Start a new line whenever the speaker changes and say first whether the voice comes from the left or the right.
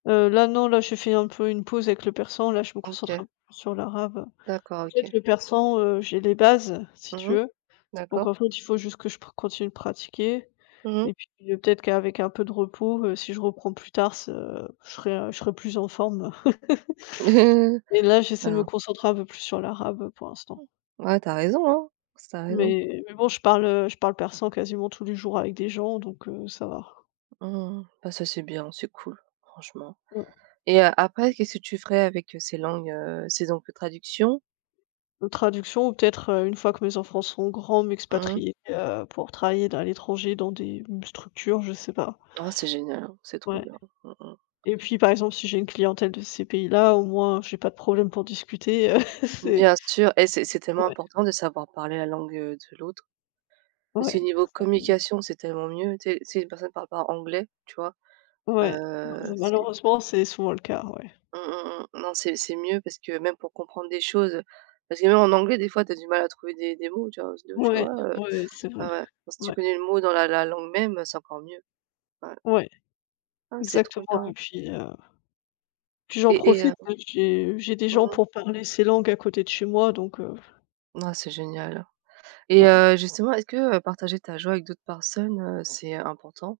left: Heu, là non, là j'ai fait un peu une pause avec le persan, là je me concentre
right: OK.
left: un peu sur l'arabe. En
right: D'accord,
left: fait
right: OK.
left: le persan, heu, j'ai les bases, si
right: Mmh
left: tu
right: mh.
left: veux. Donc
right: D'accord.
left: en fait, il faut juste que je pra continue de pratiquer.
right: Mmh mh.
left: Et puis peut-être qu'avec un peu de repos, heu, si je reprends plus tard ce je serai je serai plus en forme. Et là j'essaie de me
right: Ben
left: concentrer un peu plus sur l'arabe, pour l'instant.
right: Ouais, tu as raison, hein. Tu as raison.
left: Mais, mais bon, je parle, heu, je parle persan quasiment tous les jours avec des gens donc, heu, ça va.
right: Mmh, mmh, mmh. Bah ça, c'est bien, c'est cool, franchement.
left: Mmh.
right: Et heu, après qu'est-ce que tu ferais avec, heu, ces langues, heu, ces [unintelligible] traduction?
left: De traduction ou peut-être, heu, une fois que mes enfants seront grands,
right: Mmh.
left: m'expatrier, heu, pour travailler là, à l'étranger dans des structures, je sais pas.
right: Oh c'est génial hein, c'est trop
left: Ouais.
right: bien. Mmh mh.
left: Et puis par exemple si j'ai une clientèle de ces pays-là, au moins j'ai pas de problème pour discuter, c'est
right: Bien sûr, et c'est c'est tellement
left: Ouais.
right: important de savoir parler la langue, heu, de l'autre. Parce que
left: Ouais.
right: niveau
left: C'est ça, oui.
right: communication, c'est tellement mieux. Tu sais tu sais si une personne parle pas anglais, tu vois,
left: Ouais bah
right: heu,
left: m
right: c'est
left: malheureusement, c'est souvent le cas, ouais.
right: Mmh, mmh, mmh. Non c'est c'est mieux parce que même pour comprendre des choses, heu, parce que même en anglais des fois tu as du mal à trouver des des mots, tu vois? [unintelligible] tu
left: Ouais,
right: vois, heu,
left: ouais, heu, c'est vrai.
right: ouais, ouais. Si tu
left: Ouais.
right: connais le mot dans la la langue-même, c'est encore mieux. Ouais.
left: Ouais.
right: Ah, c'est trop
left: Exactement, et
right: bien!
left: puis, heu, puis j'en
right: Et et heu
left: profite, j'ai, heu, j'ai des gens
right: Mmh mh.
left: pour parler ces langues à côté de chez moi donc, heu.
right: Mmh ouah c'est génial. Et
left: Ouais.
right: heu, justement est-ce que, heu, partager ta joie avec d'autres personnes, heu, c'est, heu, important?